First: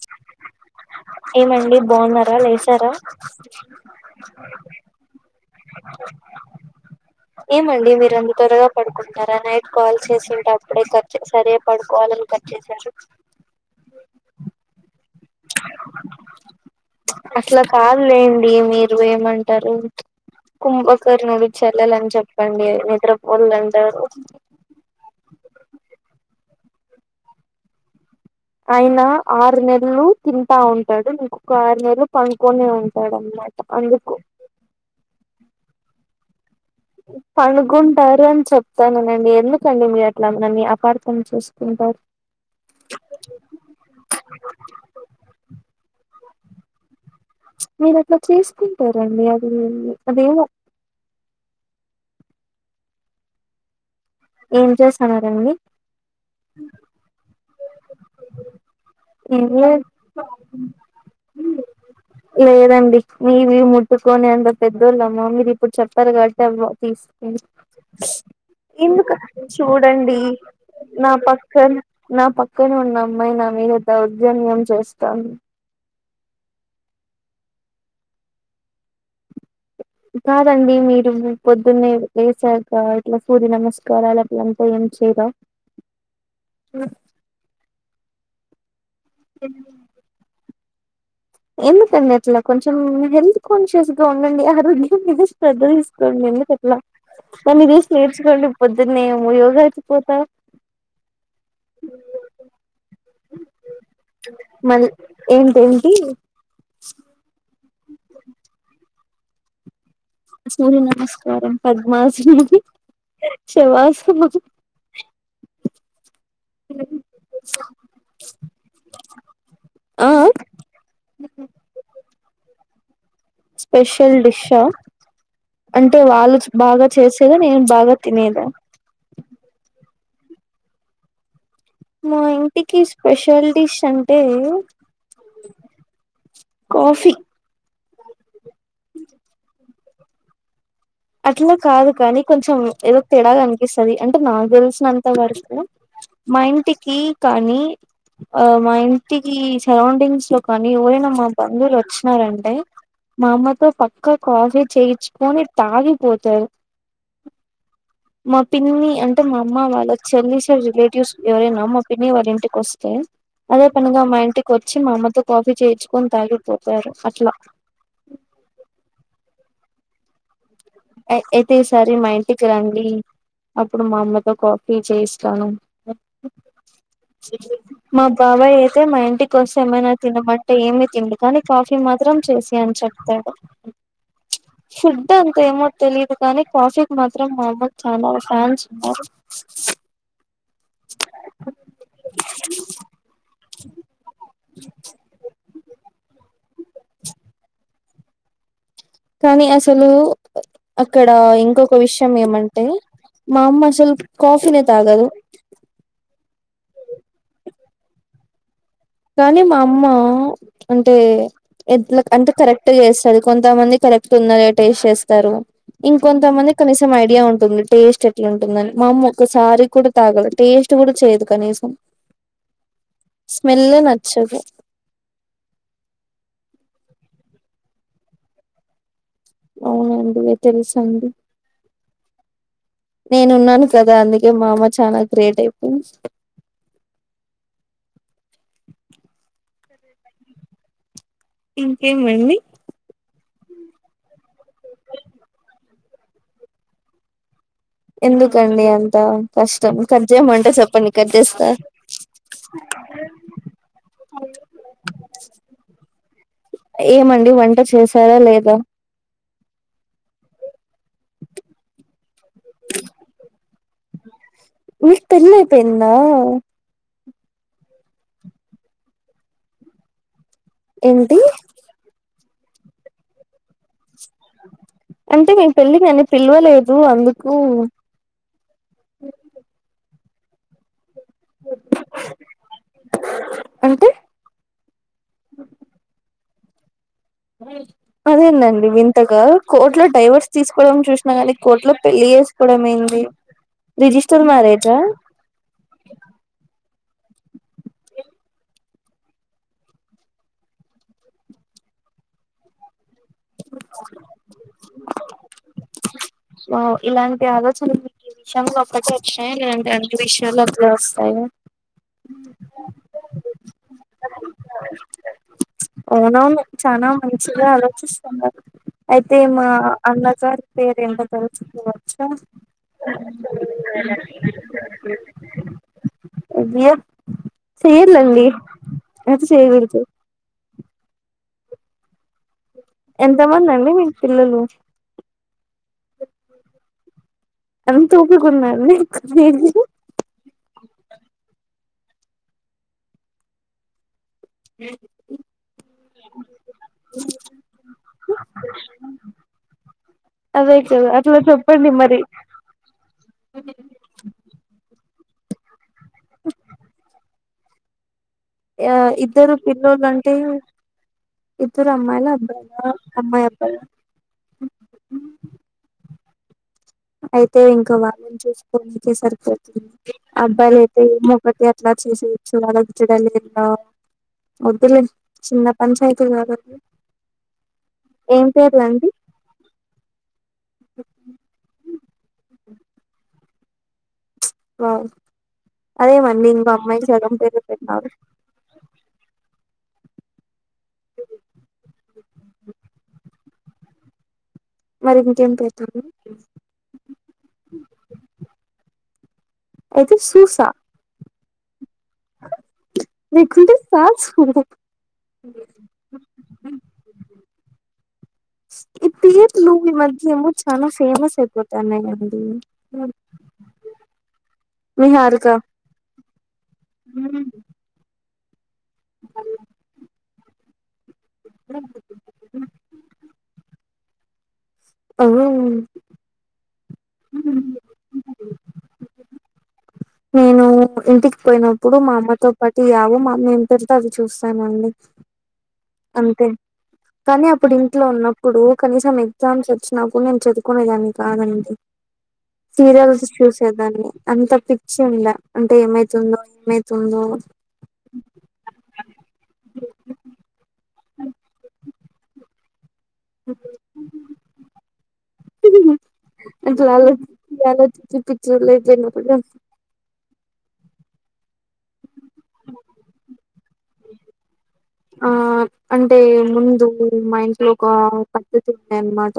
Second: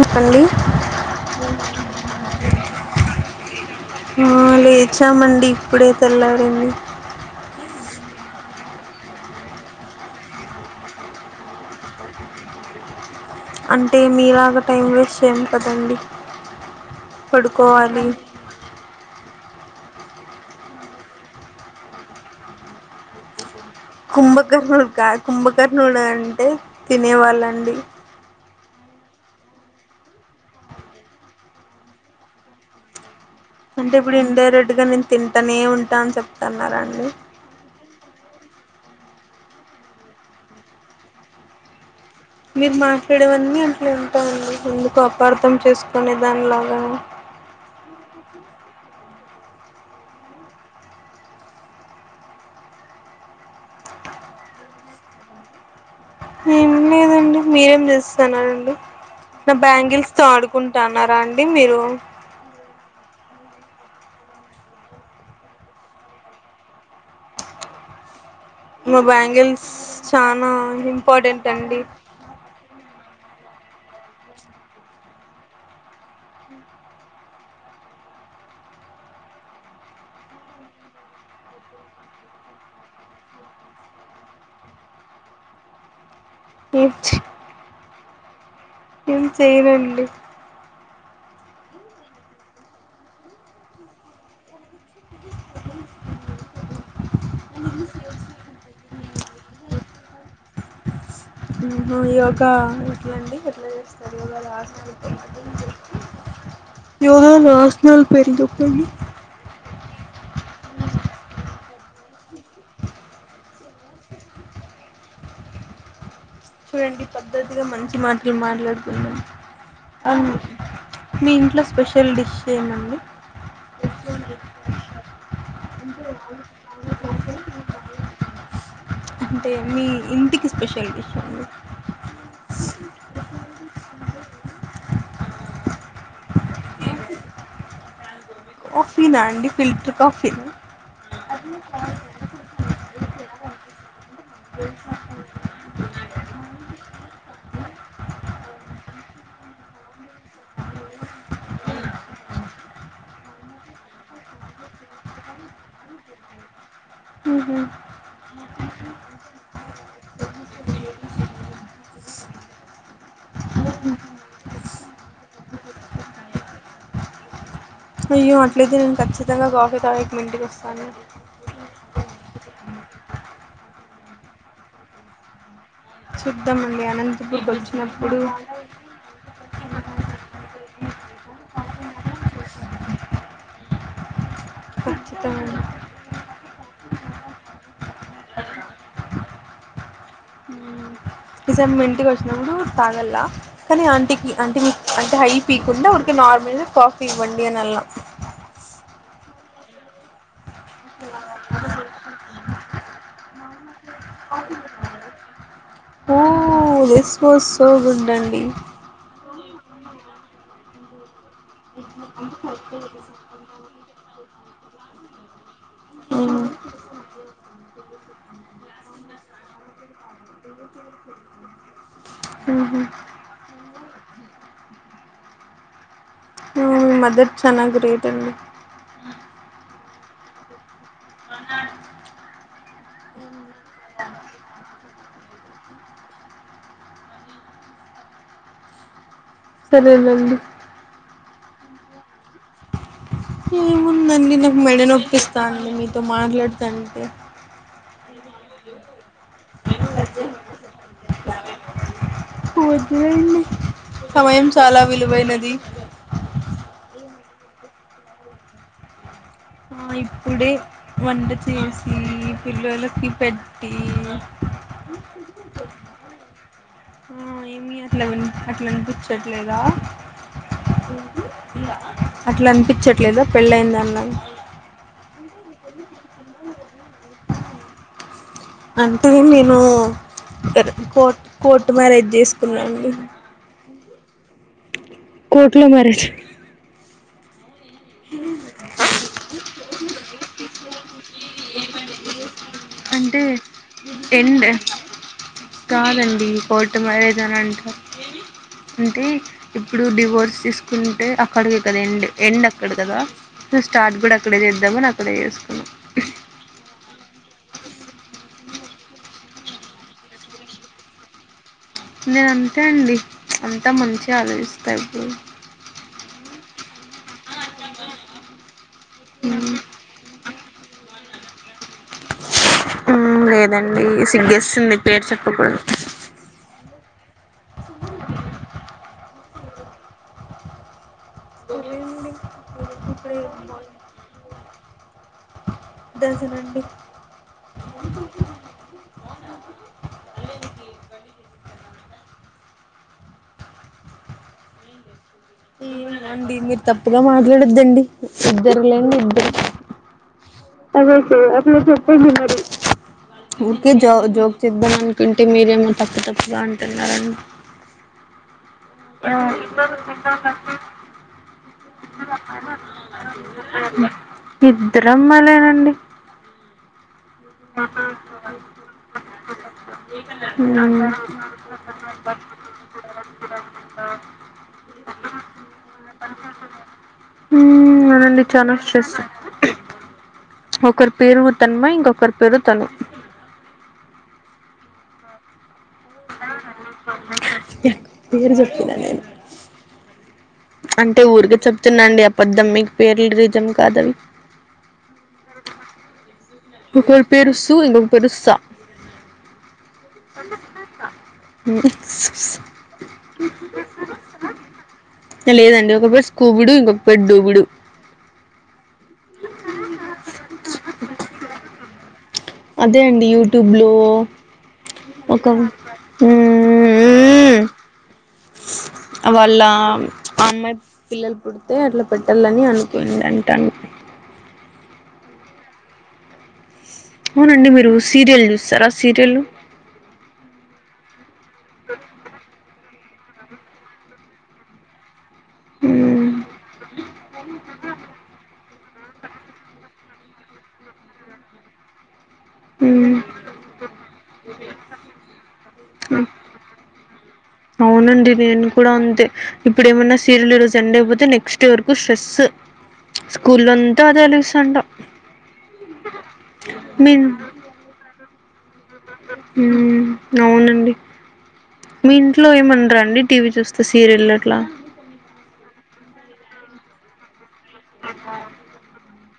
చెప్పండి ఏమండి బాగున్నారా లేసారా అప్పుడే తెల్లారింది ఏమండి మీరు అంత త్వరగా పడుకుంటారా నైట్ కాల్ చేసేటప్పుడే కట్ చేశారూ సరియే పడుకోవాలని కట్ చేసారా అంటే మీలాగా టైం వేస్ట్ చేయం కదండి అట్లా పడుకోవాలి కాదులేండి మీరు ఏమన్నా అంటారు కుంభకర్ణుడు చెల్లాలని చెప్పండి నిద్రపోల్ కుంభకర్ణులు కాదు కుంభకర్ణులు అంటే తినేవాళ్ళండి ఆయన ఆరు నెలలు తింటా ఉంటాడు ఇంకొక ఆరు నెలలు పడుకొనే ఉంటాడు అనమాట అంటే అందుకు ఇప్పుడు ఇన్ డైరెక్ట్ గా నేను తింటనే ఉంటా అని చెప్తున్నారా అండి సారే అని చెప్తాననండి ఎందుకండి మీరు అట్లా నన్ని అపార్థం చేసుకుంటారు మీరు మాట్లాడేవన్నీ అట్లే ఉంటాయండి ఎందుకు అపార్ధం చేసుకునే దానిలాగా మీరు అట్లా చేసుకుంటారండి అది అదేవో ఏం చేస్తున్నారండి ఏం లేదండి మీరేం చేస్తున్నరండి ఏం నా లేదు బ్యాంగిల్స్ తో ఆడుకుంటున్నారా అండి మీరు లేదండి మీవి ముట్టుకొని అంత పెద్దోళ్ళమ్మా మీరు ఇప్పుడు చెప్పారు కాబట్టి అవో తీసుకు మా ఎందుకు బ్యాంగిల్స్ చూడండి చానా నా ఇంపార్టెంట్ పక్కన అండి నా పక్కన ఉన్న అమ్మాయి నా మీద దౌర్జన్యం చేస్తోంది కాదండి మీరు పొద్దున్నే లేసాక ఇట్లా సూర్య నమస్కారాలులంతా ఏ చేయరా ఏం చే ఏం చేయనండి ఎందుకండి అట్లా కొంచెం హెల్త్ కాన్షియస్గా ఉండండి ఆరోగ్యం శ్రద్ధ తీసుకోండి ఎందుకట్లా నన్ను చూసి నేర్చుకోండి పొద్దునే యోగాకి పోతా ఈ యోగా ఎట్లా అండి ఎట్లా చేస్తారు యోగలో మళ్ ఆసనాలు ఏంటేంటి ఎవరో నాశ్నల్ [unintelligible] సూర్య నమస్కారం పద్మాసనం శవాసం అది చూడండి పద్ధతిగా మంచి మాటలు మాట్లాడుకుందం ఆ అన్ మీ ఇంట్లో స్పెషల్ డిష్ ఏమన్ స్పెషల్ డిష్షా అంటే వాళ్ళుచ్ బాగా చేసేదా నేను బాగా తినేదా అంటే మీ ఇంటికి స్పెషల్ డిష్ అండి మా ఇంటికి స్పెషల్ డిష్ అంటే కాఫీ కాఫీనా అండి ఫిల్టర్ కాఫీనా అట్ల కాదు కానీ కొంచెం ఏదో తెడాగా అనిపిస్తది అన్ టె నాక్ తెలిసినంత వరకు మా ఇంటికీ కానీ ఆ మా ఇంటికీ సరౌండింగ్స్ లో కానీ ఎవరైనా మా బంధువులు వచ్చినారంటే మా అమ్మతో పక్కా కాఫీ చేయిచ్చుకొని తాగి పోతారు ఊహు పిన్ని అంటే మా అమ్మ వాళ్ళ చెల్లి సైడ్ రిలేటివ్స్ ఎవరైనా మా పిన్ని వాళ్ళ ఇంటికి ఒస్తే అదే పనిగా మా ఇంటికి వచ్చి మా అమ్మతో కాఫీ చేయిచ్చుకొని కాఫీ తాగిపోతారు అట్లా అయ్యో అట్లయితే నేను ఖచ్చితంగా కాఫీ తాగేకి మీ ఇంటికి ఒస్ ఏ అయితే ఈసారి మా ఇంటికి రండీ అప్పుడు మా అమ్మతో కాఫీ చేయిస్తాను చూద్దామన్ మా బాబాయ్ అయితే మా ఇంటి వస్తె ఏమైనా తినమంటే ఏమి తిండు కానీ కాఫీ మాత్రం చేసి యన్ చెప్తాడు ఖచ్చితంగ కాని కాఫీక్ మాత్రం మా అమ్మక్ చాలా ఫ్యాన్స్ ఉన్నారు ఈ సారి మీ ఇంటికి వచ్చినప్పుడు తాగల్లా కానీ ఆంటీకి ఆంటి మి అంటే హై పీకుండా ఊరికెనె నార్మల్ గ కాఫీ ఇవ్వండి అనాల్ల కానీ అసలూ అక్కడ ఇంకొక విషయం ఏమంటే మా అమ్మ అసలు కాఫీనే తాగదు [inaudible] ఓ థిస్ వాస్ సో గుడ్ అండి కానీ మా అమ్మా అంటే ఎట్ల అంత కరెక్ట్ గ ఏస్తది కొంతమంది కరెక్ట్ తున్నగ టేస్ చేస్తారు మ్మ్ ఇంకొంతమంది కనీసం ఐడియా ఉంటుంది, టేస్ట్ ఎట్ల ఉంటుందని మా అమ్మ ఒక్కసారి కూడ తాగలె టేస్. టు గూడ చేయదు కనీసం ఊహు మెల్లె నచ్చదు మి మదర్ చానా గ్రేట్ అండి అవునండి ఇగ తెలుసండి నేనున్నాను కదా అందుకే మా అమ్మ చానా గ్రేట్ అయిపోయింది సరేనండి ఇంకేం అండి ఏముందండి నాక్ మెడ నొప్పిస్తా అండి మీతో మాట్లాడుతంటే ఎందుకండి అంత కష్టం కట్ చేయమంటే చెప్పండి కట్ చేస్తా వద్దులేండి సమయం చాలా విలువైనది ఏమండి వంట చేసారా లేదా ఆ ఇప్పుడే వంట చేసి పిల్లలకి పెట్టి మిక్ పెళ్లి అయిపోయిందా హా ఏమి అట్లా అట్లా అనిపించట్లేదా ఏంటి అట్లా అనిపించట్లేదా పెళ్ళయిందనీలాగా అంటే మీే పెళ్ళి కి నన్ను పిలవలేదు అందుకు అంటే మీరు కోర్ట్ కోర్టు మ్యారేజ్ చేసుకున్నాండి అంటే కోర్ట్లో మ్యారేజ్ అదేనండి వింతగా కోర్టులో డైవర్స్ తీసుకోవడం చూసినా కానీ కోర్టులో పెళ్ళి చే అంటే ఎండ్ మ్యారేజా కాదండి కోర్టు మ్యారేజ్ అని అంటారు అంటే ఇప్పుడు డివోర్స్ తీసుకుంటే అక్కడికి కదా ఎండ్ ఎండ్ అక్కడ కదా నేను స్టార్ట్ కూడా అక్కడే చేద్దామని అక్కడే చేసుకున్నా ఇ ఆలోచనలు ఈ విషయ ఒకక్కటి వచ్చాయి లేదు అంతే అన్ని విషయాలు అట్లే వస్తాయి నేను అంతే అండి అంతా మంచిగా ఆలోచిస్తాయి ఇప్పుడు అవునవును చనా మంచిగా ఆలోచిస్తున్నారు అయితే మా అన్నగారు పేరు ఎంత తెరచకు వచ్చా లేదండి సిగ్గేసింది పేరు చెప్పకూడదు చేయలేండి అది చే వి చూడండి ఇప్పుడే ఎంతమంది అండి మీకు పిల్లలు దర్శనండి అంత ఓపికున్నాదా అండి మీకు అ ఏమోనండి మీరు తప్పుగా మాట్లాడద్దండి ఇద్దరులేండి ఇద్దరు అదే కదా అట్లా అే చెప్పండి చెప్పే బ మరి ఊరికే జో జోక్ చేద్దామని అంటే మీరేమో తప్పు తప్పుగా అంటున్నారండి యా ఇద్దరు పిల్లలు అంటే ఇద్దరు అమ్మాయిల అబ్బాయిల అమ్మాయి అబ్బాయిల ఇద్దరమ్మలేనండి అయితే ఇంక వాళ్ళని చూసుకోడాకే సరిపోతుంది అబ్బాయిలు మ్మ్ అయితే ఒకొటి అట్లా చే చ్చు వాాలచ్చడ లే వద్దులే చిన్న పంచాయతీలు కాదు అది హ్మ్ అనండి ఏం చాలా పేర్లు అండి స్ట్రెస్ ఒకరి పేరు తన్మా ఇంకొకరి పేరు తను వావ్ అదేమండి ఇంకో అమ్మాయి సగం పేరు పెట్టారు పేరు చెప్పినా నేను అంటే ఊరిక చెప్తున్నా అండి అబద్ధం మీకు పేర్ల రీజం కాదనీ మరి ఇంకేం పెతాది ఒకరి పేరు సు ఇంకొక పేరు సా అయితే సూసా ఉ మీ రకుంట సజ ఏ లేదండి ఒక పేరు స్కకుడు ఇంకొ పేరు దుగుడు ఈ తీత్లుూ ఈ మధ్యము చాలా ఫేమస్ అయిపోతే అన్నయండి అదే అండి యూట్యూబ్ లో ఒక నిహారిక హు హు హూ వాళ్ళ అమ్మాయి పిల్లలు పుడితే అట్లా పెట్టాలని అనుకుంది అంటా అవునా అవునండి మీరు సీరియల్ చూస్తారా సీరియల్ నేను ఇంటికి పోయినప్పుడు మా అమ్మతో పాట్ యావో మ అమ్మ ఏవీ పెడితే అవి చూస్తానండి అంతే కానీ అప్పుడు ఇంట్లో ఉన్నప్పుడు కనీసం ఎగ్జామ్స్ వచ్చి నాకు నేను చదువుకునేదాన్ని కాదండి సీరియల్స్ చూసేదాన్ని అంత పిచ్చి ఉండ అంటే ఏమైతుందో ఏమై తుందో అవునండి నేను కూడా అంతే ఇప్పుడు ఏమన్నా సీరియల్ ఈ రోజు సండేపోతే నెక్స్ట్డే వరకు స్ట్రెస్ స్కూల్లో అంతా అదే ఆలోసిస్తానే ఉంటా అట్లా మీ ఆలోచించి ఆలోచించి పిచ్చోళ్ళు అయిపోయినా కూడా అవునండి మీ ఇంట్లో ఏమండరా అండి టీవీ చూస్తే సీరియల్ అట్లా ఆ అంటే ముందు మా ఇంట్లో ఒక పద్ధతి ఉండే అన్నమాట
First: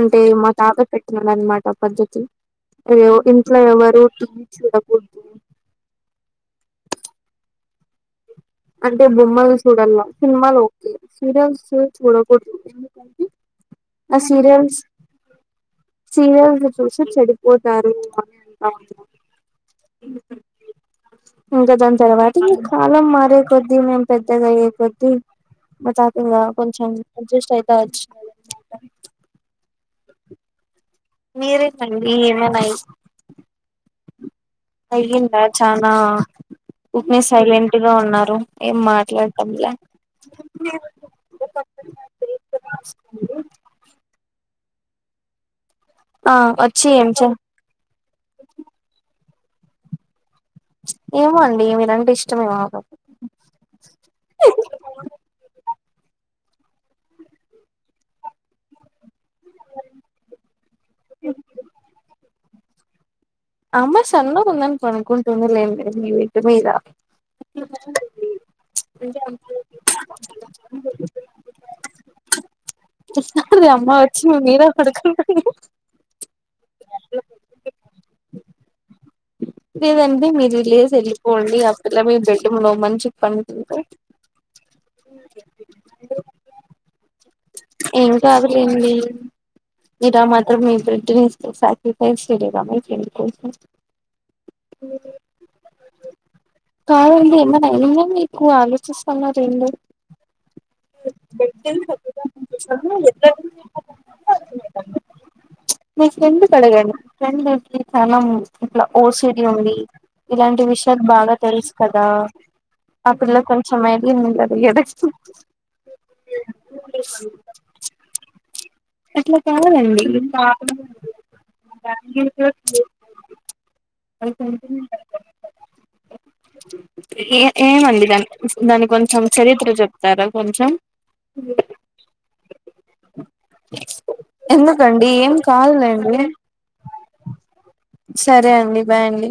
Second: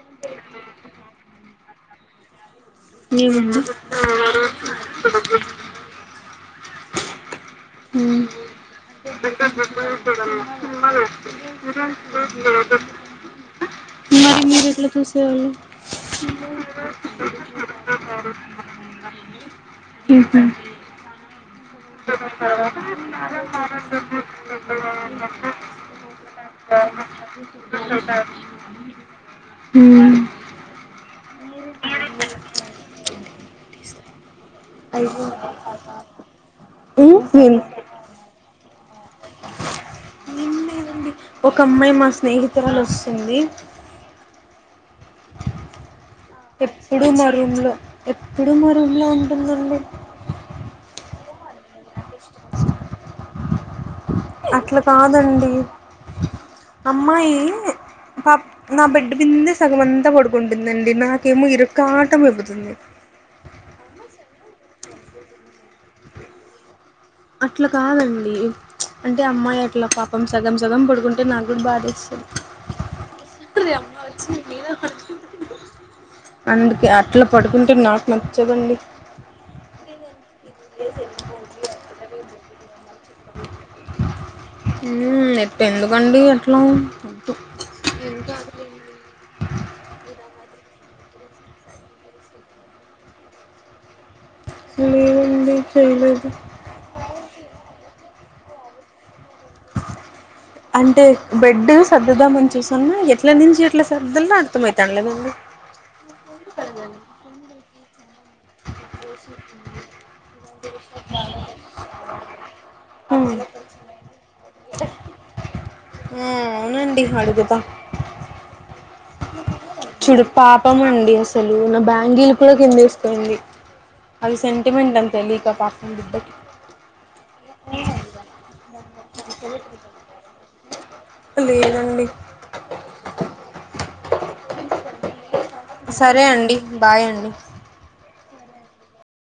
అంటే మా తాత పెట్టిన్నడనమాట పద్ధతి అయ్యో ఇంట్లో ఏమండి ఎవరు టీవీ చూడకూడదు హ్మ్మ్ అంటే బొమ్మలు చూడల్లా సినిమాలు ఓకే సీరియల్స్ చూడకూడదు ఎందుకంటే ఆ మరి మీరు సీరియల్స్ ఎట్లా చూసేవాళ్ళు సీరియల్స్ చూసి చెడిపోతారు అని అంటా ఉన్నారు ఉహు ఇంకా దాని తర్వాత ఇ కాలం మారే కొద్ద్దీ మేం పెద్దగా అయ్యే కొద్దీ మా తాత ఇంకా కొంచెం అడ్జస్ట్ అయిత వచ్చినాడు ఇంకా హ్మ్మ్ మీరేమండి ఏమన్నా అయితే అయ్యో అయిందా చనా ఒకే ఉమ్ సైలెంట్ గా ఏం ఉన్నారు ఏం మాట ట్లాడంలే లేదండి ఒక అమ్మాయి మా స్నేహితురాలు వస్తుంది ఆ వచ్చి ఎప్పుడు ఏం మా చే రూమ్లో ఎప్పుడు మా రూమ్లో ఉంటుందండి ఏమో అండి మీరంటే ఇష్టమేమో ఆ పాపకి అట్లా కాదండి అమ్మాయి పా నా బిడ్ మిందే సగం అంతా పడుకుంటుందండి నాకేమో ఇరకాటం అయిపోతుంది ఆ అమ్మాయి సన్నగా ఉందనీ పనుకుంటుందిలేండి మీ బెడ్డు మీద అట్లా కాదండి అంటే అమ్మాయి అట్లా పాపం సగం సగం పడుకుంటే నాకు కూడా బాధేస్తాది అరే అమ్మ వచ్చివ్ మీర పడుకుంటా అందుకే అట్లా పడుకుంటే నాకు నచ్చదండి లేదండి మీరు లేసి వెళ్ళిపోండి ఆ పిల్ల మీ బెడ్డ మీద మంచిగా పనుకుంటే ఉమ్ ఎప్పు ఎందుకండి అట్లా ఏం కాదులేండి ఏంటి ఆ మాత్రం మీ బెడ్నీ సక్రిఫైస్ చేయలేరా మీ ఫ్రెండ్ కోసం లేదండి చేయలేదు కాదండి ఎమైనా అయినా మీకు ఆలోచిస్ అయినా చేంజ్ లేదు [inaudible] సర్దామని చూసామా ఎట్ల నుంచి ఎట్లా సర్దల్లో అర్థంమయితా లేదండి. మీ ఫ్రెండ్ కు అడగండి ఫ్రెండ్ హెల్ప్ తీ తరణం ఇట్లా ఓసిడి ఉంది. ఇలాంటి విషయాలు బాగా తెలుసు కదా. ఆపిల్ల కొంచం ఎళ్లి [unintelligible] ఎస్తుంది. ఉ అవునండి అడుగుతా. ఎట్లా చూడు పాపం అండి అసలు నా బ్యాంగిల్ కూడా కిందేస్తుంది. అవి సెంటిమెంట్ అని తెలియక పాపం బిడ్డకి. ఏ ఏమండి దాని దాని కొంచెం చరిత్ర చెప్తారా కొంచెం. లేదండి. ఎందుకండి ఏం కాదులేండి సరే అండి, బాయ్ అండి. సరే అండి, బాయ్ అండి.